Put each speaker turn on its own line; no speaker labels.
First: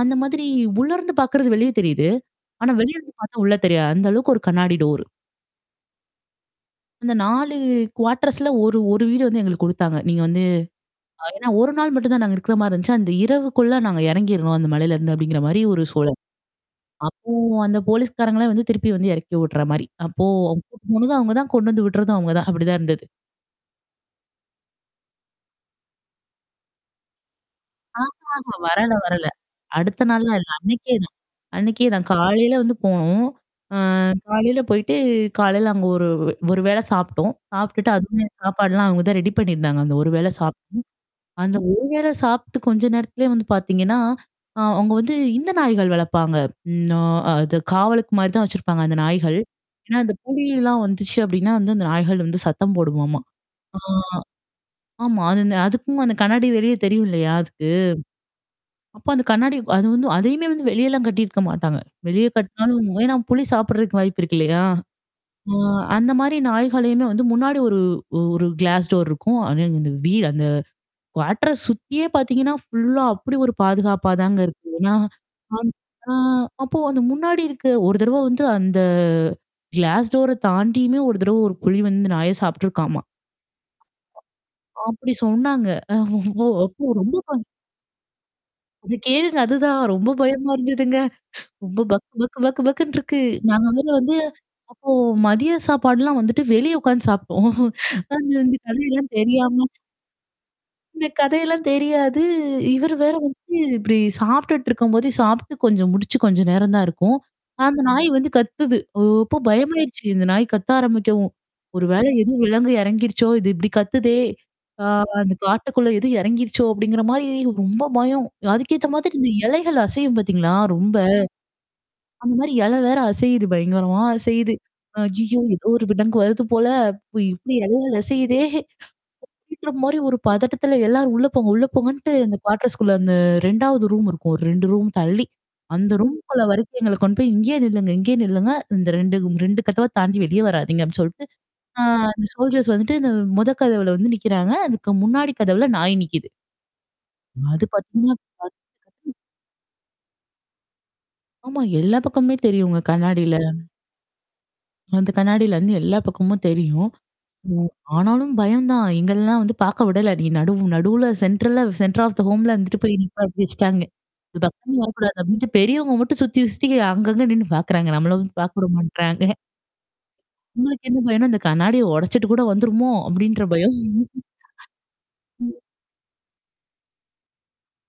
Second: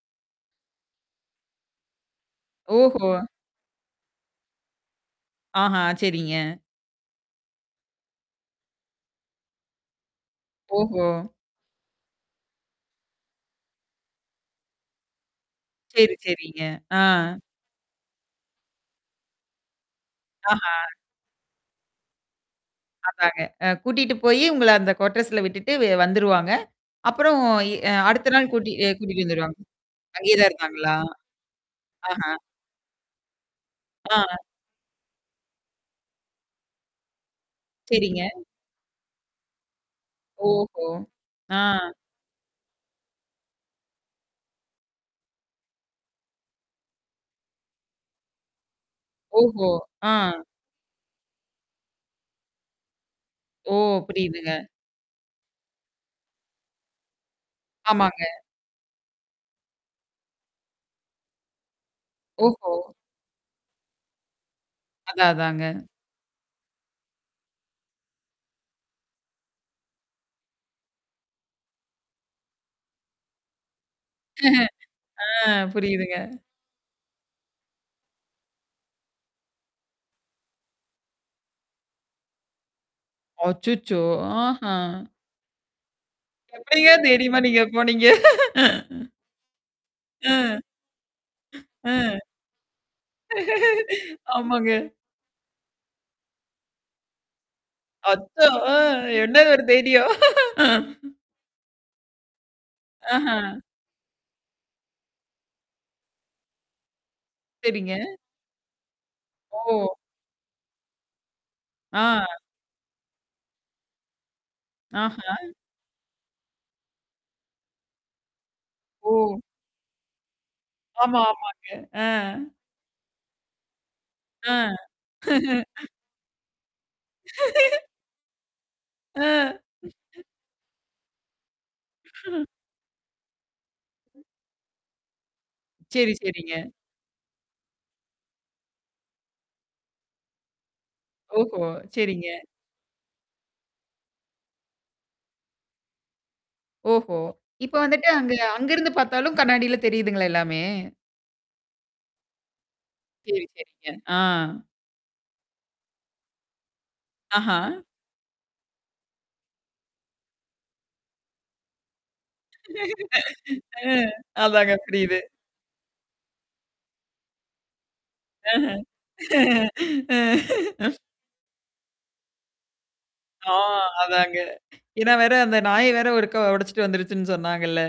அந்த மாதிரி உள்ள இருந்து பாக்குறது வெளிய தெரியுது. ஆனா, வெளிய
ஓஹோ!
இருந்து பார்த்தா உள்ள தெரியா அந்த அளவுக்கு ஒரு கண்ணாடி டோரு.
ஆஹா! சரிங்க.
அந்த 4 குவார்டர்ஸ்ல ஒரு, ஒரு வீடு வந்து எங்களுக்கு குடுத்தாங்க. நீங்க வந்து.
ஓஹோ!
அ ஏன்னா ஒரு நாள் மட்டும் தான் நாங்க இருக்கிறமாரி இருந்துச்சு. அந்த இரவுக்குள்ள நாங்க இறங்கிர்றோம் அந்த மலையில இருந்து அப்பிடிங்கிறமாரி ஒரு
சரி,
சூழல்.
சரிங்க. ஆ.
அப்போ அந்த போலீஸ்காரங்களே வந்து திருப்பி வந்து இறக்கி விட்றமாரி. அப்போ அவுங்க
ஆஹா!
[unintelligible] அவுங்க தான் கொண்டு வந்து விட்றதும் அவுங்க தான். அப்பிடிதான் இருந்தது.
அதாங்க. அ கூட்டிட்டு போயி உங்கள அந்த கோட்டர்ஸ்ல விட்டுட்டு வெ வந்துருவாங்க. அப்புறம் எ அ
ஆமா,
அடுத்த நாள்
ஆமா.
கூட்டி எ
வரல,
கூட்டிட்டு
வரல.
வந்துருவாங்க.
அடுத்த நாள்லாம் இல்ல.
அங்கேதான்
அன்னக்கே
இருந்காங்களா?
தான். அன்னக்கே நான்
ஆஹ!
காலையில வந்து போனோம். அ
ஆ.
காலையில போயி்ட்டு காலையில அங்க ஒரு வே, ஒரு வேள சாப்புட்டோம். சாப்புட்டுட்டு அதுமே
சரிங்க.
சாப்பாடுலாம் அங்க தான் ரெடி பண்ணியிருந்தாங்க. அந்த ஒரு வேள சாப்
ஓஹோ! ஆ.
அந்த ஒரு வேளை சாப்பிட்டு கொஞ்ச நேரத்திலேயே வந்து பார்த்தீங்கன்னா, ஆ அவுங்க வந்து இந்த நாய்கள் வளர்ப்பாங்க. ம் ஆ, அது காவலுக்குமாரி தான் வச்சிருப்பாங்க அந்த நாய்கள்.
ஓஹோ!
ஏன்னா,
ஆ.
அந்த புலியிலாம் வந்துச்சு அப்பிடின்னா வந்து அந்த நாய்கள் வந்து சத்தம் போடுமாமாம்!
ஓ!
ஆ
புரியுதுங்க.
ஆமா. அது இந்த அதுக்கும் அந்த கண்ணாடி வெளியே தெரியும் இல்லயா! அதுக்கு?
ஆமாங்க.
அப்ப அந்த கண்ணாடி அது வந்து அதையுமேல் வந்து வெளியெல்லாம் கட்டியிருக்க மாட்டாங்க. வெளிய
ஓஹோ!
கட்னாலும் ஏன்னா புலி சாப்படுறதுக்கு வாய்ப்பு இருக்கு இல்லயா!
அதான்,
அ
அதாங்க.
அந்தமாரி நாய்களையுமே வந்து முன்னாடி ஒரு, ஒரு கிளாஸ் டோர் இருக்கும். [unintelligible] இந்த வீடு அந்த குவார்டர்ஸ் சுத்தியே பார்த்தீங்கன்னா, ஃபுல்லா அப்பிடி ஒரு பாதுகாப்பா தாங்க இருக்கு. ஏன்னா
ஆ,
நான் ஆ
புரியுதுங்க.
அப்போ அந்த முன்னாடி இருக்க ஒரு தடவ வந்து அந்த கிளாஸ் டோர தாண்டியுமே ஒரு தடவ ஒரு புலி வந்து நாய சாப்ட்டுருக்காமா!
அச்சச்சோ! ஆஹா!
அப்பிடி சொன்னாங்க. அ அப்போ
எப்பிடிங்க
ரொம்ப
தைரியமா
ப
நீங்க போனீங்க?
அத கேளுங்க. அதுதான். ரொம்ப
அ
பயமா இருந்ததுங்க. ரொம்ப
அ.
பக், பக், பக்க பக்குன்றுருக்கு. நாங்க மொதல்ல வந்து
ஆமாங்க.
அப்போ மதிய சாப்பாடுலாம் வந்துட்டு வெளியே உட்கார்ந்து சாப்புட்டோம். அது
அச்சோ!
இந்த
அ
கதையெல்லாம்
என்னது ஒரு
தெரியாம.
தைரியம்?
இந்த கதையெல்லாம் தெரியாது. இவரு வேற வந்து
அஹா!
இப்பிடி சாப்ட்டுட்டு இருக்கும்போத சாப்புட்டு கொஞ்சம் முடிச்சு கொஞ்சம் நேரம் தான் இருக்கும். அந்த
சரிங்க.
நாய் வந்து கத்துது. ஓ! அப்போ
ஓ!
பயமாயிருச்சு. இந்த நாய் கத்த ஆரம்பிக்கவும். ஒரு
ஆ.
வேள எதுவும் விலங்கு எறங்கிருச்சோ! இது இப்பிடி கத்துதே! ஆ
ஆஹா!
அந்த காட்டுக்குள்ள எதுவும் இறங்கிருச்சோ! அப்பிடிங்கிற மாரி ரொம்ப பயம். அதுக்கேத்த
ஓ!
மாதிரி இந்த இலைகள் அசையும் பார்த்தீங்களா? ரொம்ப.
ஆமா, ஆமாங்க. அ.
அந்தமாரி இல வேற அசையுது பயங்கரமா அசையுது.
அ.
ஐய்யய்யோ! ஏதோ ஒரு விலங்கு வருது போல அப்பிடி, இப்படி எதோ அசையுதே!
அ.
[unintelligible] மாரி ஒரு பதட்டத்தில, "எல்லாரும் உள்ள போங்க! உள்ள போங்கன்ட்டு!" அந்த குவாட்டர்ஸ்குள்ள அந்த 2வது ரூம் இருக்கும். ஒரு ரூம் தள்ளி. அந்த
சரி,
ரூம்க்குள்ள
சரிங்க.
வரைக்கு எங்கள கொண்டு போய், "இங்கே நில்லுங்க! இங்கே நில்லுங்க! இந்த 2, 2 [unintelligible] கதவ தாண்டி வெளியே வராதீங்கன்னு!" சொலட்டு,
ஓஹோ!
ஆ அந்த
சரிங்க.
சோல்ஜர்ஸ் வந்துட்டு இந்த மொத கதவுல வந்து நிக்கிறாங்க. அதுக்கு முன்னாடி கதவுல நாய் நிக்குது.
ஓஹோ!
அது
இப்ப வந்துட்டு
பார்த்தீங்கன்னா,
அங்க
கத்து,
அங்கருந்து
கத்துன்னு
பார்த்தாலும் கண்ணாடில தெரியுதுங்களா எல்லாமே?
ஆமா. எல்லா பக்கமுமே தெரியுங்க கண்ணாடில.
சரி, சரிங்க. ஆ.
அந்த கண்ணாடிலருந்து எல்லா பக்கமும் தெரியும்.
அஹா!
ம் ஆனாலும் பயம் தான். எங்கள்லாம் வந்து பார்க்க விடல. நீ நடுவு நடுவுல சென்ட்ரல்ல சென்ட்ர் ஆப் த ஹோம்ல வந்துட்டு போய் [unintelligible] வச்சுட்டாங்க.
அ
இந்த
அதாங்க.
பக்கமே வரக்கூடாது.
புரியுது.
அப்பிடின்ட்டு பெரியவுங்க மட்டும் சுத்தி, சுத்தி அங்கங்க நின்னு பார்க்குறாங்க. நம்மள வந்து
அஹ.
பார்க்கவுட மாட்றாங்க.
அ.
எங்களுக்கு என்ன பயம்ன்னா, "இந்த கண்ணாடிய உடச்சுட்டு கூட வந்துருமோ!" அப்பிடின்ற
ஆ
பயம்.
அதாங்க. ஏன்னா வேற
ம்.
அந்த நாய வேற ஒருக்கா உடைச்சுட்டு வந்துருச்சுன்னு சொன்னாங்கல்ல.